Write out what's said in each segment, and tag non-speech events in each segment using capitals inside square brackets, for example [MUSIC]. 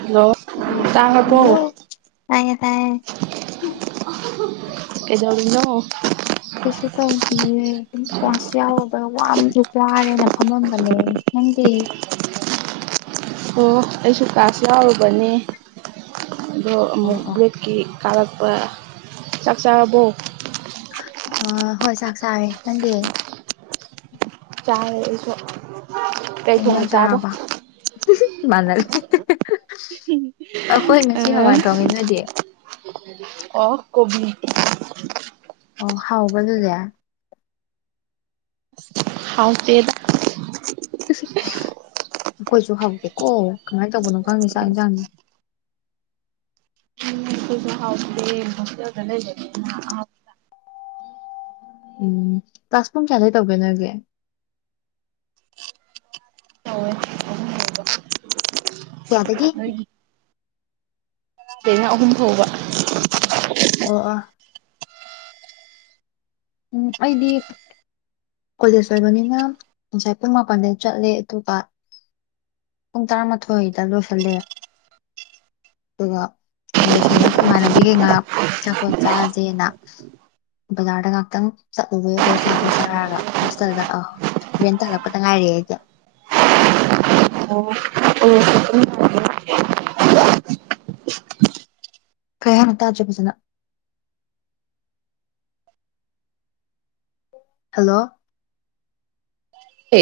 hello ꯇꯥꯔꯕꯣ hello ꯇꯥꯏꯌꯦꯦ ꯇꯥꯏꯌꯦꯦ ꯀꯦꯖꯅ ꯀꯩꯁꯨ ꯇꯧꯗꯤꯌꯦ ꯀꯥꯔꯦꯅ ꯐꯝꯃꯝꯕꯅꯦ ꯅꯪꯗꯤ ꯑꯣ ꯑꯩꯁꯨ ꯀ꯭ꯂꯥꯁ ꯌꯥꯎꯔꯨꯕꯅꯦ ꯑꯗꯣ ꯑꯣ ꯑꯃꯨꯛ ꯑꯣ ꯒ꯭ꯔꯦꯠꯀꯤ ꯀꯥꯔꯛꯄ ꯆꯥꯛ ꯆꯥꯕꯨ ꯑ ꯍꯣꯏ ꯆꯥꯛ ꯆꯥꯋꯦ ꯈꯪꯗꯤ ꯇꯔꯁꯨ ꯀꯩꯅꯖ ꯌꯥꯝ ꯆꯥꯔꯔꯕ ꯏꯃꯥꯟꯅꯦ ꯑꯩꯈꯣꯏ ꯑ ꯉꯁꯤ ꯍꯋꯥꯏ ꯊꯣꯡꯉꯅꯗꯤ ꯑꯣ ꯀꯣꯕꯤ ꯑꯣ ꯍꯥꯎꯕ ꯑꯗꯨꯗ ꯍꯆꯦꯜ [UNINTELLIGIBLE] ꯑꯩꯈꯣꯏꯁꯨ ꯍꯧꯗꯦꯀꯣ ꯀꯃꯥꯏꯅ ꯇꯧꯕꯅꯣ ꯈꯪꯉꯦ ꯆꯥꯛ ꯏꯟꯁꯥꯡꯅꯤ ꯥꯎꯦꯒ ꯂꯩ ꯎꯝ ꯀ꯭ꯂꯥꯁ ꯐꯝ ꯆꯌꯥꯗꯩ ꯇꯧꯒꯦ ꯅꯒꯦ ꯇꯧꯋꯦ ꯌꯥꯗꯗꯒꯤ ꯑꯩꯅ ꯑꯍꯨꯝ ꯐꯥꯎꯕ ꯑꯣ ꯑꯥ ꯎꯝ ꯑꯩꯗꯤ ꯀꯣꯂꯦꯖ ꯑꯣꯏꯕꯅꯤꯅ ꯉꯁꯥꯏ ꯄꯨꯡ ꯃꯥꯄꯜꯗꯒꯤ ꯆꯠꯂꯦ ꯑꯇꯣꯞ ꯄꯨꯡ ꯇꯔꯥꯃꯥꯊꯣꯏꯗ ꯂꯣꯏꯁꯤꯜꯂꯦ ꯑꯗꯨꯒ ꯑꯂꯣꯁꯜꯂꯥꯒ ꯏꯃꯥꯟꯅꯕꯤꯈꯩ ꯉꯥꯏꯍꯥꯛ ꯆꯆꯥꯄꯣꯠ ꯆꯥꯥꯁꯦꯅ ꯕꯖꯥꯔꯗ ꯉꯥꯛꯇꯪ ꯆꯠꯂꯨꯨꯔꯦ ꯑꯗꯣꯁꯥꯕꯣꯠ ꯁꯥꯔꯒ ꯍꯣꯁꯇꯦꯜꯗ ꯑ ꯍꯣꯔꯦꯟ ꯇ ꯍꯜꯂꯛꯄꯗ ꯉꯥꯏꯔꯦ ꯑꯩꯗꯤ ꯑꯣ ꯑꯣ ꯀꯌꯥꯅꯠꯇꯖꯕꯁꯤꯅ ꯍꯦꯜꯂꯣ ꯍ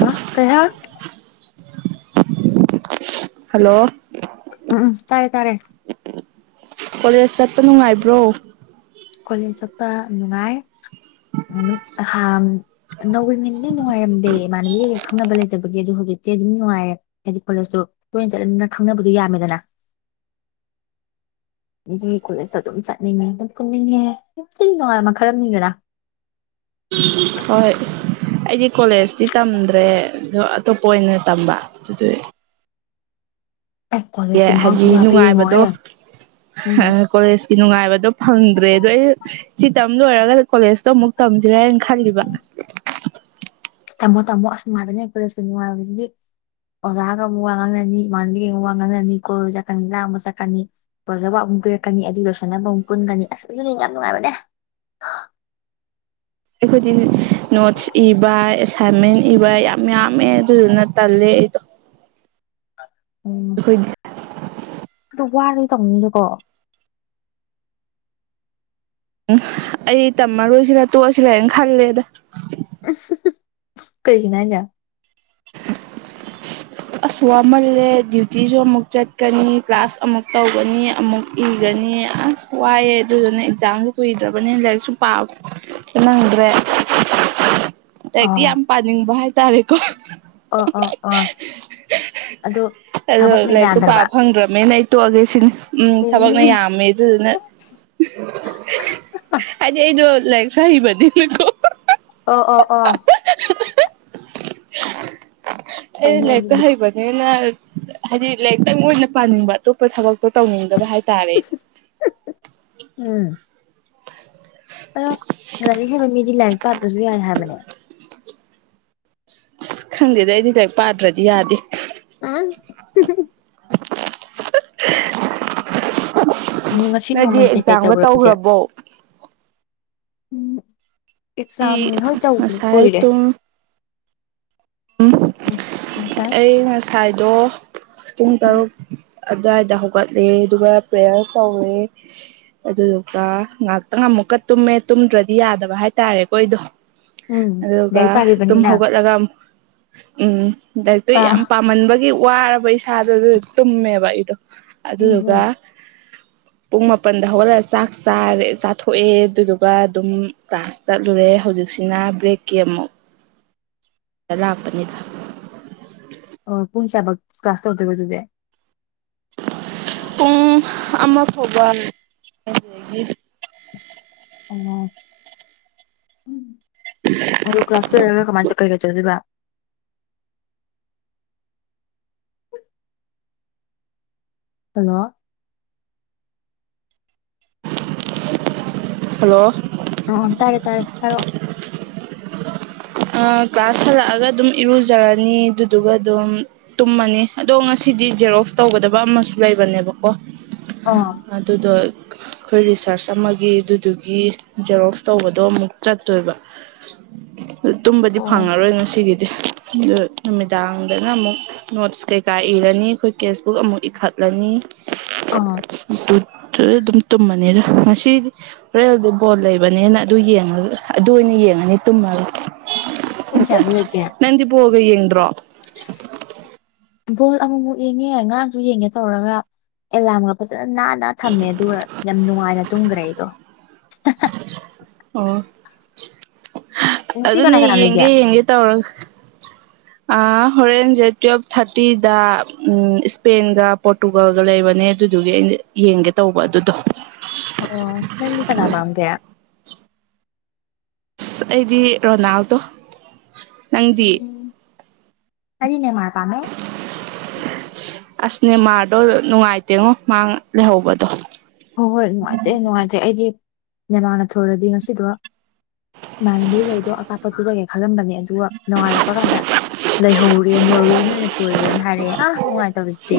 ꯍꯥꯥ ꯀꯌꯥ ꯍꯜꯂꯣ ꯎꯝ ꯇꯔꯦ ꯇꯔꯦ ꯀꯂꯦꯁ ꯀꯣꯂꯦꯖ ꯆꯠꯄ ꯅꯨꯡꯉꯥꯏ ꯍꯥ ꯅꯧꯔꯤꯉꯩꯅꯤ ꯅꯪ ꯅꯨꯡꯉꯥꯏꯔꯝꯗꯦ ꯏꯃꯥꯟꯅꯕꯒꯩꯒ ꯈꯪꯅꯕ ꯂꯩꯇꯕꯒꯤ ꯑꯣ ꯍꯧꯖꯤꯛꯇꯤ ꯑꯗꯨꯝ ꯅꯨꯡꯉꯥꯏꯔꯦ ꯍꯥꯏꯗꯤ ꯈꯣꯠꯂꯁꯨ ꯇꯣꯏꯅ ꯆꯠꯂꯅꯤꯅ ꯈꯪꯅꯕꯗꯨꯣ ꯌꯥꯝꯃꯦꯗꯅ [UNINTELLIGIBLE] ꯈꯨꯂ ꯑꯗꯨꯝ ꯆꯠꯅꯤꯡꯉꯦ ꯑꯗꯨꯝ ꯄꯨꯟꯅꯤꯡꯉꯦ ꯌꯥꯝ ꯊꯤ ꯅꯨꯡꯉꯥꯏꯕ ꯃꯈꯜ ꯑꯃꯅꯤꯅꯤꯗꯅ ꯍꯣꯏ ꯑꯩꯗꯤ ꯀꯣꯂꯦꯖꯇꯤ ꯇꯝꯗ꯭ꯔꯦ ꯑꯗꯣ ꯑꯇꯣꯞꯄ ꯑꯣꯏꯅ ꯇꯝꯕ ꯑꯗꯨꯗ ꯑꯦ ꯀꯣꯂꯦꯖꯀꯤ ꯍꯥꯏꯗꯤ ꯃꯍꯥꯎꯁꯤꯁꯨ ꯍꯥꯏꯐꯦꯠ ꯅꯨꯡꯉꯥꯏꯕꯗꯣ ꯌꯦꯡꯉꯣꯍꯦ ꯎꯝ ꯀꯣꯂꯦꯖ ꯅꯨꯡꯉꯥꯏꯕꯗꯣ ꯐꯪꯗ꯭ꯔꯦ ꯑꯗꯣ ꯑꯩ ꯁꯤ ꯇꯝ ꯂꯣꯏꯔꯒ ꯀꯣꯂꯦꯖꯇꯣ ꯑꯃꯨꯛ ꯇꯝꯁꯤꯔꯥ ꯍꯥꯏ ꯈꯜꯕ ꯇꯝꯃꯣ ꯇꯝꯃꯣ ꯑꯁꯅꯨꯡꯥꯏꯅꯦ ꯍꯂꯁꯨ ꯅꯨꯡꯉꯥꯏꯕꯗꯤ ꯑꯣꯖꯥꯒ ꯑꯃꯨꯛ ꯋꯥ ꯉꯥꯡꯅꯅꯤ ꯏꯃꯥꯟꯅꯕꯤꯒ ꯑꯃꯨꯛ ꯋꯥ ꯉꯥꯡꯅꯅꯤ ꯀꯣꯏ ꯆꯠꯀꯅꯤ ꯂꯥ ꯑꯃꯛ ꯆꯠꯀꯅꯤ ꯑꯣꯖꯕ ꯑꯃꯨ ꯀꯤꯔꯛꯀꯅꯤ ꯑꯗꯨ ꯌꯣꯏꯁꯟꯅꯕ ꯑꯃꯨꯛ ꯄꯨꯟꯒꯅꯤ ꯑꯁ ꯑꯗꯨꯨꯅꯤ ꯌꯥꯝ ꯅꯨꯡꯉꯥꯏꯕꯅꯦ [UNINTELLIGIBLE] ꯑꯩꯈꯣꯏꯗꯤ ꯅꯣꯠꯁ ꯏꯕ ꯍꯦꯃꯦꯟ ꯏꯕ ꯌꯥꯝ ꯌꯥꯝꯃꯦ ꯑꯗꯨꯗꯨꯅ ꯇꯜꯂꯦ ꯑꯩꯗꯣ ꯎꯝ ꯑꯩꯈꯣꯏꯗꯤ ꯑꯗꯨ ꯋꯥꯔꯗꯤ ꯇꯧꯅꯤꯁꯦꯀꯣ ꯎꯝ ꯑꯩ ꯇꯝꯃꯔꯣꯏꯁꯤꯔ ꯇꯣꯛꯑꯁꯤꯔ ꯍꯥꯏꯅ ꯈꯜꯂꯦꯗ ꯀꯔꯤꯅꯖ [UNINTELLIGIBLE] ꯑꯁꯨ ꯋꯥꯍꯜꯂꯦ ꯗ꯭ꯌꯨꯇꯤꯁꯨ ꯑꯃꯨꯛ ꯆꯠꯀꯅꯤ ꯀ꯭ꯂꯥꯁ ꯑꯃꯨꯛ ꯇꯧꯒꯅꯤ ꯑꯃꯨꯛ ꯏꯒꯅꯤ ꯑꯁ ꯋꯥꯏꯑꯦ ꯑꯗꯨꯗꯨꯅ ꯑꯦꯛꯖꯥꯝꯗ ꯀꯨꯏꯗ꯭ꯔꯕꯅꯤꯅ ꯂꯥꯏꯔꯤꯛꯁꯨꯨꯝ ꯄꯥꯕ ꯅꯪꯗ꯭ꯔꯦ ꯂꯥꯏꯛꯇꯤ ꯌꯥꯝ ꯄꯥꯅꯤꯡꯕ ꯍꯥꯏꯇꯥꯔꯦꯀꯣ ꯑꯣ ꯑꯣ ꯑ ꯑꯗꯣ ꯑꯗꯣ ꯊꯕꯛꯅ ꯂꯥꯏꯔꯤꯛꯇꯣ ꯌꯥꯗ꯭ꯔꯕ ꯄꯥꯕ ꯐꯪꯗ꯭ꯔꯃꯦꯅ ꯑꯩ ꯇꯣꯛꯑꯒꯦ ꯁꯤꯅꯤ ꯎꯝ ꯊꯕꯛꯅ ꯌꯥꯝꯃꯦ ꯑꯗꯨꯗꯨꯅ ꯍꯥꯏꯗꯤ ꯑꯩꯗꯣ ꯂꯥꯏꯔꯤꯛ ꯐꯩꯕꯅꯦꯀꯣ ꯑ ꯑꯣ ꯑ [UNINTELLIGIBLE] ꯑꯦ ꯐꯩꯅꯦ ꯂꯩꯗ ꯑꯗꯨꯗꯤ ꯍꯥꯏꯕꯅꯦ ꯍꯥꯏꯗꯤ ꯂꯥꯏꯔꯤꯛꯇꯪ ꯑꯣꯏꯅ ꯄꯥꯅꯤꯡꯕ ꯑꯇꯣꯞꯄ ꯊꯕꯛꯇꯣ ꯇꯧꯅꯤꯡꯗꯕ ꯍꯥꯏ ꯎꯝ ꯑꯗꯣ ꯂꯥꯏꯔꯤꯛ ꯍꯩꯕ ꯃꯤꯗꯤ ꯂꯥꯏꯔꯤꯛ ꯄꯥꯇ꯭ꯔꯁꯨ ꯌꯥꯏ ꯍꯥꯏꯕꯅꯦ ꯑꯁ ꯈꯪꯗꯦꯗ ꯑꯩꯗꯤ ꯀꯔꯤ ꯄꯥꯗ꯭ꯔꯗꯤ ꯌꯥꯗꯦ ꯑ [UNINTELLIGIBLE] ꯎꯝ ꯉꯁꯤ ꯅꯣꯏꯗꯤ ꯅꯣꯡꯃꯩꯁꯦ ꯀꯩ ꯑꯦꯛꯖꯥꯝꯒ ꯇꯧꯔꯒꯦ ꯇꯧꯈ꯭ꯔꯕꯣ ꯎꯝ ꯑꯦꯛꯖꯥꯝ ꯑꯩ ꯍꯣꯏ ꯇꯧ ꯉꯁꯥꯏ ꯀꯨꯏꯔꯦ ꯄꯨꯡ ꯄꯨꯡꯁꯥꯏ ꯑꯩ ꯉꯁꯥꯏꯗꯣ ꯄꯨꯡ ꯎꯝ ꯇꯔꯨꯛ ꯑꯗꯨꯋꯥꯏꯗ ꯍꯧꯒꯠꯂꯦ ꯑꯗꯨꯒ ꯄ꯭ꯔꯦꯌꯔ ꯀꯧꯋꯦ ꯑꯗꯨꯗꯨꯒ ꯉꯍꯥꯛꯇꯪ ꯑꯃꯨꯛꯀ ꯇꯨꯝꯃꯦ ꯇꯨꯝꯗ꯭ꯔꯗꯤ ꯌꯥꯗꯕ ꯍꯥꯏꯇꯥꯔꯦꯀꯣ ꯑꯩꯗꯣ ꯎꯝ ꯑꯗꯨꯒ ꯂꯥꯏꯔꯤꯛ ꯑꯗꯨꯝ ꯄꯥꯈꯤꯕꯅꯤꯅ ꯍꯧꯒꯠꯂꯒ ꯎꯝ ꯂꯥꯏꯛꯇꯨ ꯎꯝ ꯌꯥꯝ ꯄꯥꯝꯃꯟꯕꯒꯤ ꯋꯥꯔꯕ ꯏꯁꯥꯗꯣ ꯑꯗꯨ ꯇꯨꯝꯃꯦꯕ ꯑꯩꯗꯣ ꯑꯗꯨ ꯇꯒ ꯎꯝ ꯄꯨꯡ ꯃꯥꯄꯟꯗ ꯍꯧꯒꯠꯂꯒ ꯆꯥꯛ ꯆꯥꯊꯣꯛꯑꯦ ꯑꯗꯨꯗꯨꯒ ꯑꯗꯨꯝ ꯀ꯭ꯂꯥꯁ ꯆꯠꯂꯨꯔꯦ ꯍꯧꯖꯤꯛꯁꯤꯅ ꯕ꯭ꯔꯦꯛꯀꯤ ꯑꯃꯨꯛ ꯂꯥꯛꯄꯅꯤꯗ ꯑꯣ ꯄꯨꯨꯡꯟ ꯆꯥꯕ ꯀ꯭ꯂꯥꯁ ꯇꯧꯗꯒꯣ ꯑꯗꯨꯗꯤ [UNINTELLIGIBLE] ꯄꯨꯡ ꯑꯃ ꯐꯥꯎꯕ ꯑꯣ ꯎꯝ ꯑꯗꯨ ꯀ꯭ꯂꯥꯁ ꯂꯔꯒ ꯀꯃꯥꯏꯅ ꯆꯠꯀꯒ ꯆꯗꯣꯏꯕ ꯍꯣꯏ ꯍꯂꯣ ꯍꯜꯂꯣ ꯑ ꯇꯥꯔꯦ ꯇꯥꯔꯦ ꯐꯔꯣꯑꯣ ꯀ꯭ꯂꯥꯁ ꯍꯜꯂꯛꯑꯒ ꯑꯗꯨꯝ ꯏꯔꯨꯖꯔꯅꯤ ꯑꯗꯨꯗꯨꯒ ꯑꯗꯨꯝ ꯇꯨꯝꯃꯅꯤ ꯑꯗꯣ ꯉꯁꯤ ꯁꯤꯗꯤ ꯖꯦꯔꯣꯛꯁ ꯇꯧꯒꯗꯕ ꯑꯃꯁꯨ ꯂꯩꯕꯅꯦꯕꯀꯣ ꯑꯥ ꯑꯗꯨꯗꯣ ꯑꯩꯈꯣꯏ ꯔꯤꯁꯥꯔꯁ ꯑꯃꯒꯤ ꯑꯗꯨꯗꯨꯒꯤ ꯖꯦꯔꯣꯛꯁ ꯇꯧꯕꯗꯣ ꯑꯃꯨꯛ ꯆꯠꯇꯣꯏꯕ ꯇꯨꯝꯕꯗꯤ ꯑꯣ ꯐꯪꯉꯔꯣꯏ ꯉꯁꯤꯒꯤꯗꯤ ꯑ ꯅꯨꯃꯤꯗꯥꯡꯗꯅ ꯑꯃꯨꯛ ꯅꯣꯠꯁ ꯀꯩꯀꯥ ꯏꯔꯅꯤ ꯑꯩꯈꯣꯏ ꯀꯦꯁꯕꯨꯛ ꯑꯃꯨꯛ ꯏꯈꯠꯂꯅꯤ ꯑꯥ ꯑꯗꯨ ꯑꯗꯨ ꯑꯗꯨꯝ ꯇꯨꯝꯃꯅꯤꯗ ꯉꯁꯤꯗꯤ ꯔꯦꯜꯗꯤ ꯕꯣꯟ ꯂꯩꯕꯅꯦꯅ ꯑꯗꯨ ꯌꯦꯡꯂꯡꯉꯒ ꯑꯗꯨ ꯒꯦ ꯅꯅꯤ ꯇꯨꯝꯃ ꯄꯨꯟ ꯆ ꯑꯗꯨ ꯅ ꯀ ꯀꯌꯦꯗ꯭ꯔꯣ ꯕꯣꯜ ꯑꯃꯨꯛꯃꯨꯛ ꯌꯦꯡꯉꯦ ꯉꯔꯥꯡꯁꯨ ꯌꯦꯡꯉꯦ ꯇꯧꯔꯒ ꯑꯦꯂꯥꯔꯝꯒ ꯐꯖꯅ ꯅꯥꯟꯅ ꯊꯝꯃꯦ ꯑꯗꯨꯒ ꯌꯥꯝ ꯅꯨꯡꯉꯥꯏꯅ ꯇꯨꯝꯈ꯭ꯔꯦ ꯑꯩꯗꯣ ꯑꯣ ꯉꯁꯤ ꯀꯅꯥ ꯑꯗꯨꯅꯦ ꯀꯅꯥ ꯂꯩꯒꯦ ꯌꯦꯡꯒꯦ ꯌꯦꯡꯒꯦ ꯇꯧꯔꯒ ꯍꯣꯔꯦꯟꯁꯦ ꯇꯨꯋꯦꯜꯐ ꯊꯥꯔꯇꯤꯗ ꯎꯝ ꯏꯁꯄꯦꯟꯒ ꯄꯣꯔꯇꯨꯒꯜꯒ ꯂꯩꯕꯅꯦ ꯑꯗꯨ ꯑꯗꯨꯗꯨꯒꯤ ꯑꯩꯅ ꯌꯦꯡꯒꯦ ꯇꯧꯕ ꯑꯗꯨꯗꯣ ꯑꯣ ꯅꯗꯤ ꯀꯅꯥꯃꯝꯒꯌꯥ ꯑꯁ ꯑꯩꯗꯤ ꯔꯣꯅꯥꯜꯗꯣ ꯅꯪꯗꯤ ꯀꯗꯤꯟꯅ ꯃꯥꯄꯃꯦ ꯑꯁꯅꯦ ꯃꯥꯔꯗꯣ ꯅꯨꯡꯉꯥꯏꯇꯦꯉꯣ ꯃꯥꯥꯡ ꯂꯩꯍꯧꯕꯗꯣ ꯍꯣꯏ ꯍꯣꯏ ꯅꯨꯡꯉꯥꯏꯇꯦ ꯅꯨꯡꯉꯥꯏꯇꯦ ꯑꯩꯗꯤ ꯅꯦꯃꯥꯅ ꯊꯣꯏꯂꯗꯤ ꯉꯁꯤꯗꯣ ꯏꯃꯥꯟꯅꯕꯤ ꯂꯩꯗꯣ ꯑꯆꯥꯄꯠ ꯄꯨꯖꯒꯦ ꯈꯜꯂꯝꯕꯅꯦ ꯑꯗꯨꯒ ꯅꯣꯡꯉꯥꯜꯂꯛꯄ ꯀꯥꯟꯗ ꯂꯩꯍꯧꯔꯦ ꯅꯣꯔꯋꯦ ꯑꯣꯏꯅ ꯊꯣꯏꯈ꯭ꯔꯦꯅ ꯍꯥꯏꯔꯛꯑꯦ ꯑꯥꯉꯥꯏꯦ ꯅꯃꯁꯦ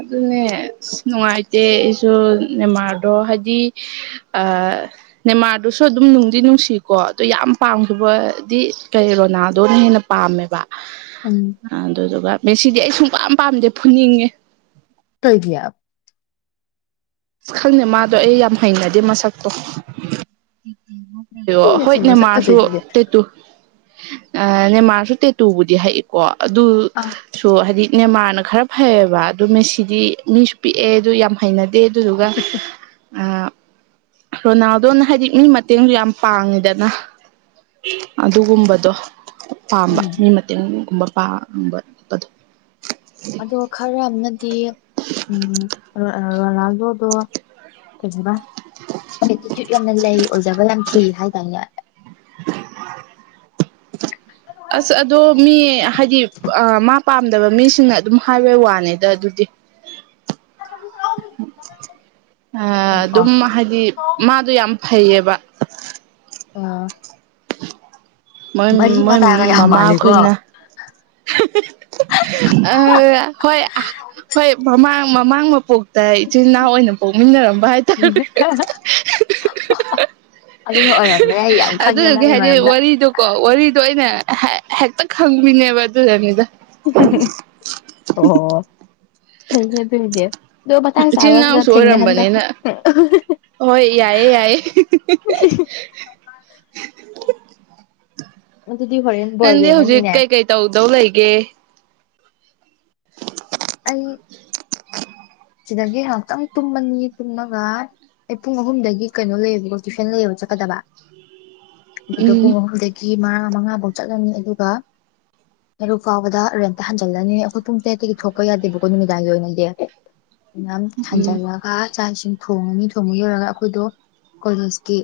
ꯑꯗꯨꯅꯦ ꯑ ꯅꯨꯡꯉꯥꯏꯇꯦ ꯑꯩꯁꯨ ꯅꯦꯃꯥꯔꯗꯣ ꯍꯥꯏꯗꯤ ꯅꯦꯃꯥꯔꯗꯨꯁꯨ ꯑꯗꯨꯝ ꯅꯨꯡꯗꯤ ꯅꯨꯡꯁꯤꯀꯣ ꯑꯗꯨꯣ ꯌꯥꯝ ꯄꯥꯝꯈꯤꯕꯗꯤ ꯀꯩ ꯔꯣꯅꯥꯗꯣ ꯍꯦꯟꯅ ꯄꯥꯝꯃꯦꯕ ꯎꯝ ꯑꯗꯨꯗꯨꯒ ꯃꯦꯁꯤꯗꯤ ꯑꯩ ꯁꯨꯡꯄꯥꯝ ꯄꯥꯝꯗꯦ ꯐꯨꯅꯤꯡꯉꯦ ꯇ ꯏꯗ ꯑꯁ ꯈꯪꯗꯦ ꯃꯥꯗꯣ ꯑꯩ ꯌꯥꯝ ꯍꯩꯅꯗꯦ ꯃꯁꯛꯇꯣ ꯣ ꯁꯤ ꯍꯣꯏꯅꯦ ꯃꯁꯛ ꯃꯥꯁꯨ ꯐꯖꯩꯗꯨꯗꯤ ꯇꯠꯇꯨ ꯅꯦꯃꯥꯔꯁꯨ ꯇꯦꯇꯨꯕꯨꯗꯤ ꯍꯏꯀꯣ ꯑꯥ ꯑꯗꯨꯁꯨ ꯍꯥꯏꯗꯤ ꯅꯦꯃꯥꯅ ꯈꯔ ꯐꯩꯌꯦꯕ ꯑꯗꯨ ꯃꯦꯁꯤꯗꯤ ꯃꯤꯁꯨ ꯄꯤꯛꯑꯦ ꯑꯗꯨ ꯌꯥꯝ ꯍꯩꯅꯗꯦ ꯑꯗꯨꯗꯨꯒ ꯔꯣꯅꯥꯜꯗꯣꯅ ꯍꯥꯏꯗꯤ ꯃꯤ ꯃꯇꯦꯡꯁꯨ ꯌꯥꯝ ꯄꯥꯡꯉꯤꯗꯅ ꯑꯗꯨꯒꯨꯝꯕꯗꯣ ꯄꯥꯝꯕ ꯎꯝ ꯃꯤ ꯃꯇꯦꯡꯒꯨꯝꯕ ꯄꯥꯡꯝꯕꯄꯗꯣ ꯑꯗꯣ ꯈꯔ ꯑꯃꯅꯗꯤ ꯎꯝ ꯂꯜꯗꯣꯗꯣ ꯀꯖꯤꯕ ꯑꯦꯇꯤꯆꯌꯨꯠ ꯌꯥꯝꯅ ꯂꯩ ꯑꯣꯏꯖꯕ ꯌꯥꯝ ꯊꯤ ꯍꯥꯏꯇꯥꯔꯅꯦ ꯑꯁ ꯑꯗꯣ ꯃꯤ ꯍꯥꯏꯗꯤ ꯃꯥ ꯄꯥꯝꯗꯕ ꯃꯤꯁꯤꯡꯅ ꯑꯗꯨꯝ ꯍꯥꯏꯕꯩ ꯋꯥꯅꯤꯗ ꯑꯗꯨꯗꯤ ꯎ [UNINTELLIGIBLE] ꯑ ꯑꯣ ꯑꯗꯨꯝ ꯍꯥꯏꯗꯤ ꯃꯥꯗꯣ ꯌꯥꯝ ꯐꯩꯌꯦꯕ ꯑꯥ ꯃꯣꯏ ꯃꯣꯏ ꯌꯥꯝ ꯃꯃꯥ ꯃꯥꯜꯂꯤꯀꯣ ꯑꯩꯈꯣꯏꯅ ꯑ ꯍꯣꯏ ꯍꯣꯏ ꯃꯃꯥꯡ ꯃꯃꯥꯡ ꯃꯄꯨ ꯏꯆꯤꯟꯜ ꯏꯅꯥꯎ ꯑꯣꯏꯅ ꯄꯣꯛꯃꯤꯟꯅꯔꯝꯕ ꯍꯥꯏꯇꯥꯔꯦ ꯑꯗꯨꯅ ꯑꯣꯏꯔꯝꯕ ꯌꯥꯏ ꯌꯥꯝ ꯈꯪꯉꯦ ꯑꯗꯨꯗꯨꯒꯤ ꯃꯥꯒꯤ ꯍꯥꯏꯗꯤ ꯃꯔꯝꯗ ꯋꯥꯔꯤꯗꯣꯀꯣ ꯋꯥꯔꯤꯗꯣ ꯑ ꯑꯣꯏꯅ ꯍꯦꯛꯇ ꯈꯪꯕꯤꯅꯦꯕ ꯑꯗꯨꯗꯅꯤꯗ ꯂꯩꯅꯦ ꯑꯗꯨꯏꯅꯦ ꯑꯗꯣ ꯃꯇꯥꯡ ꯆꯥꯕ ꯏꯆꯤꯜ ꯑꯝꯅ ꯏꯅꯥꯎꯁꯨ ꯊꯦꯡꯅꯍꯟꯕ ꯑꯣꯏꯔꯝꯕꯅꯤꯅ ꯍꯣꯏ ꯌꯥꯏꯑꯦ ꯌꯥꯏꯑꯦ ꯑꯗꯨꯗꯤ ꯍꯣꯔꯦꯟ ꯕꯣꯜ ꯅꯪꯗꯤ ꯍꯧꯖꯤꯛ ꯌꯦꯡꯉꯅꯤꯅꯦ ꯀꯩꯀꯩ ꯇꯧꯗꯧ ꯂꯩꯒꯦ ꯑꯩ ꯁꯤꯗꯒꯤ ꯉꯥꯏꯍꯥꯛꯇꯪ ꯇꯨꯝꯃꯅꯤ ꯇꯨꯝꯂꯒ ꯑꯩ ꯄꯨꯡ ꯑꯍꯨꯝꯗꯒꯤ ꯀꯩꯅꯣ ꯂꯩꯌꯦꯕꯀꯣ ꯇ꯭ꯋꯏꯁꯟ ꯂꯩꯌꯦꯕ ꯆꯠꯀꯗꯕ [UNINTELLIGIBLE] ꯑꯗꯨꯗꯣ ꯎꯝ ꯄꯨꯡ ꯑꯍꯨꯝꯗꯒꯤ ꯃꯉꯥ ꯃꯉꯥꯐꯧ ꯆꯠꯂꯅꯤ ꯑꯗꯨꯒ ꯑꯔꯨꯛ ꯐꯥꯎꯕꯗ ꯔꯦꯟꯇ ꯍꯟꯖꯜꯂꯅꯤ ꯑꯩꯈꯣꯏ ꯄꯨꯡ ꯇꯔꯦꯠꯇꯒꯤ ꯊꯣꯛꯄ ꯌꯥꯗꯦꯕꯀꯣ ꯅꯨꯃꯤꯗꯥꯡꯒꯤ ꯑꯣꯏꯅꯗꯤ ꯑꯗꯨꯝ ꯎꯝ ꯍꯟꯖꯜꯂꯒ ꯆꯥꯛ ꯏꯁꯤꯟ ꯊꯣꯡꯉꯅꯤ ꯊꯣꯡꯉꯨ ꯌꯣꯏꯔꯒ ꯑꯩꯈꯣꯏꯗꯣ ꯀꯣꯂꯦꯖꯀꯤ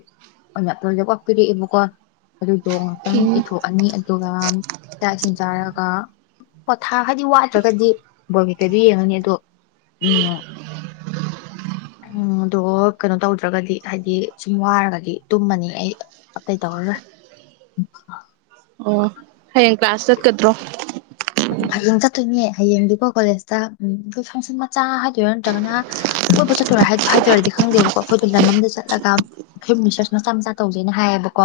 ꯑꯣꯏꯅ ꯂꯣꯏꯖ ꯋꯥꯥꯛꯄꯤꯔꯛꯑꯦꯕꯀꯣ ꯑꯗꯨꯗꯣ ꯉꯥꯛꯇꯪ ꯎꯝ ꯏꯊꯣꯛꯑꯅꯤ ꯑꯗꯨꯒ ꯆꯥꯛ ꯏꯁꯤꯡ ꯆꯥꯔꯒ ꯑ ꯄꯣꯊꯥ ꯈꯔꯗꯤ ꯋꯥꯠꯇ꯭ꯔꯒꯗꯤ ꯕꯣꯀꯦꯠꯇꯗꯨ ꯌꯦꯡꯉꯅꯤ ꯑꯗꯣ ꯎꯝ ꯎ ꯑꯗꯣ ꯀꯩꯅꯣ ꯇꯧꯗ꯭ꯔꯒꯗꯤ ꯍꯥꯏꯗꯤ ꯁꯨꯝ ꯋꯥꯔꯒꯗꯤ ꯇꯨꯝꯃꯅꯤ ꯑꯩ ꯑꯇꯩ ꯇꯧꯔꯔꯣꯏ ꯎ ꯑꯣ ꯍꯌꯦꯡ ꯀ꯭ꯂꯥꯁ ꯆꯠꯀꯗ꯭ꯔꯣ ꯡ ꯆ ꯇꯃꯤ ꯍꯌꯦꯡꯗꯤꯀꯣ ꯀꯣꯂꯦꯖꯇ ꯎꯝ ꯑꯩꯣꯏ ꯐꯪꯁꯟ ꯃꯆꯥ ꯍꯥꯏꯗꯣꯏꯔꯥ ꯅꯠꯇ꯭ꯔꯒꯅ ꯀꯣꯏꯄ ꯆꯠꯇꯣꯏ ꯍꯥꯏꯗꯔꯗꯤ ꯈꯪꯗꯦꯕꯀꯣ ꯑꯩꯈꯣꯏꯗ ꯂꯝ ꯑ ꯑꯃꯗ ꯆꯠꯂꯒ ꯑꯩ ꯔꯤꯁꯔꯁ ꯃꯆꯥ ꯃꯆꯥ ꯇꯧꯖꯦꯅ ꯍꯥꯏꯌꯦꯕꯀꯣ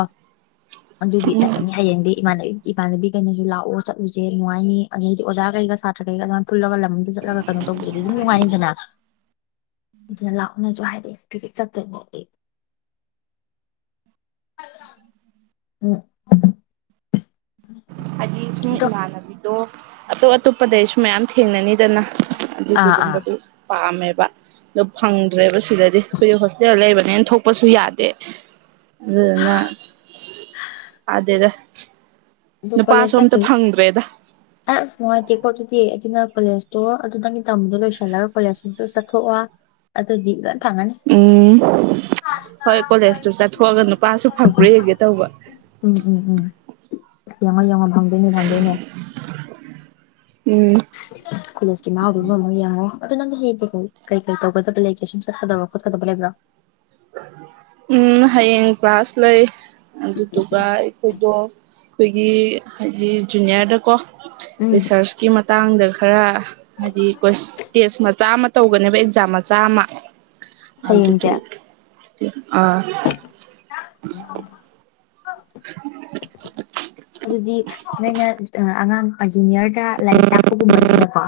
ꯑꯗꯨꯗꯤ ꯆꯠꯂꯅꯤ ꯍꯌꯦꯡꯗꯤ ꯏꯃꯥꯟꯅ ꯏꯃꯥꯟꯅꯕꯤ ꯀꯩꯅꯁꯨ ꯂꯥꯛꯑꯣ ꯆꯠꯂꯨꯁꯦ ꯅꯨꯡꯉꯥꯏ ꯅꯤ ꯑꯗꯩꯗꯤ ꯑꯣꯖꯥ ꯀꯩꯒ ꯁꯥꯇ꯭ꯔ ꯀꯩꯒ ꯑꯗꯨꯃꯥꯏꯅ ꯄꯨꯜꯂꯒ ꯂꯝꯗ ꯆꯠꯂꯒ ꯀꯩꯅꯣ ꯇꯧꯕꯗꯤ ꯑꯗꯨꯝ ꯅꯨꯡꯉꯥꯏꯅꯤꯗꯅ ꯑꯗꯨꯅ ꯂꯥꯛꯑꯣ ꯅꯁꯨ ꯍꯥꯏꯔꯛꯑꯦ ꯀꯤꯀꯦꯠ ꯆꯠꯇꯣꯏꯅꯦ ꯑꯩ ꯎꯝ ꯎꯝ ꯍꯥꯏꯗꯤ ꯎꯝ ꯁꯨꯝ ꯏꯃꯥꯟꯅꯕꯤꯗꯣ ꯑꯇꯣꯞ ꯑꯇꯣꯞꯄꯗꯩꯁꯨ ꯃꯌꯥꯝ ꯊꯦꯡꯅꯅꯤꯗꯅ ꯑꯗꯨꯗꯨ ꯑꯥ ꯑꯥ ꯇꯝꯕꯗꯨ ꯄꯥꯝꯃꯦꯕ ꯑꯗꯣ ꯐꯪꯗ꯭ꯔꯦꯕ ꯁꯤꯗꯗꯤ ꯑꯩꯈꯣꯏꯒꯤ ꯍꯣꯁꯇꯦꯜ ꯂꯩꯕꯅꯦꯅ ꯊꯣꯛꯄꯁꯨ ꯌꯥꯗꯦ ꯑꯗꯨꯅ ꯑꯗꯦꯗ ꯑꯗꯨ ꯀꯣꯂꯦꯖ ꯆꯠꯂ ꯑꯁ ꯅꯨꯡꯉꯥꯏꯇꯦꯀꯣ ꯑꯗꯨꯗꯤ ꯑꯗꯨꯅ ꯀꯣꯂꯦꯖꯇꯣ ꯑꯗꯨ ꯅꯪꯒꯤ ꯇꯝꯗꯣ ꯂꯣꯏꯁꯤꯜꯂꯒ ꯀꯣꯂꯦꯖꯇꯨꯁꯨ ꯆꯠꯊꯣꯛꯑꯣ ꯑꯗꯨꯗꯤ ꯐꯪꯉꯅꯤ ꯎꯝ ꯍꯣꯏ ꯀꯣꯂꯦꯖꯇꯨ ꯆꯠꯊꯣꯛꯑꯒ ꯅꯨꯄꯥꯁꯨ ꯐꯪꯕ꯭ꯔ ꯍꯒꯦ ꯇꯧꯕ ꯌꯥꯡꯉ ꯌꯦꯡꯉꯣ ꯐꯪꯗꯣꯏꯅꯦ ꯐꯪꯗꯅꯦ ꯎꯝ ꯀꯣꯂꯦꯖꯀꯤꯃ ꯑꯣꯏ ꯑꯃꯨꯛ ꯌꯦꯡꯉꯣ ꯑꯗꯨꯣ ꯅꯪꯅ ꯍꯦꯗꯤ ꯀꯩꯀꯩ ꯇꯧꯒꯗꯕ ꯂꯩꯒꯦ ꯁꯨꯝ ꯆꯠꯀꯗꯕ ꯈꯣꯠꯀꯗꯕ ꯂꯩꯕ꯭ꯔꯥ ꯎꯝ ꯍꯌꯦꯡ ꯀ꯭ꯂꯥꯁ ꯂꯩ ꯑꯗꯨꯗꯨꯒ ꯑꯩꯈꯣꯏꯗꯣ ꯑꯩꯈꯣꯏꯒꯤ ꯍꯥꯏꯗꯤ ꯖꯨꯅꯤꯌꯔꯗꯀꯣ ꯎꯝ ꯔꯤꯁꯔꯁꯀꯤ ꯃꯇꯥꯡꯗ ꯈꯔ ꯍꯥꯏꯗꯤ ꯇꯦꯁ ꯃꯆꯥ ꯇꯧꯒꯅꯦꯕ ꯑꯦꯛꯖꯥꯝ ꯃꯆꯥ ꯑꯃ ꯍꯌꯦꯡꯁꯦ ꯑꯗꯨꯗꯨ [UNINTELLIGIBLE] ꯑꯗꯨꯗꯤ ꯅꯣꯏꯅ ꯑꯉꯥꯡ ꯖꯨꯅꯤꯌꯔ ꯈ ꯂꯥꯏꯔꯤꯛ ꯇꯥꯛꯄꯒꯨꯝꯕꯅꯤꯅꯀꯣ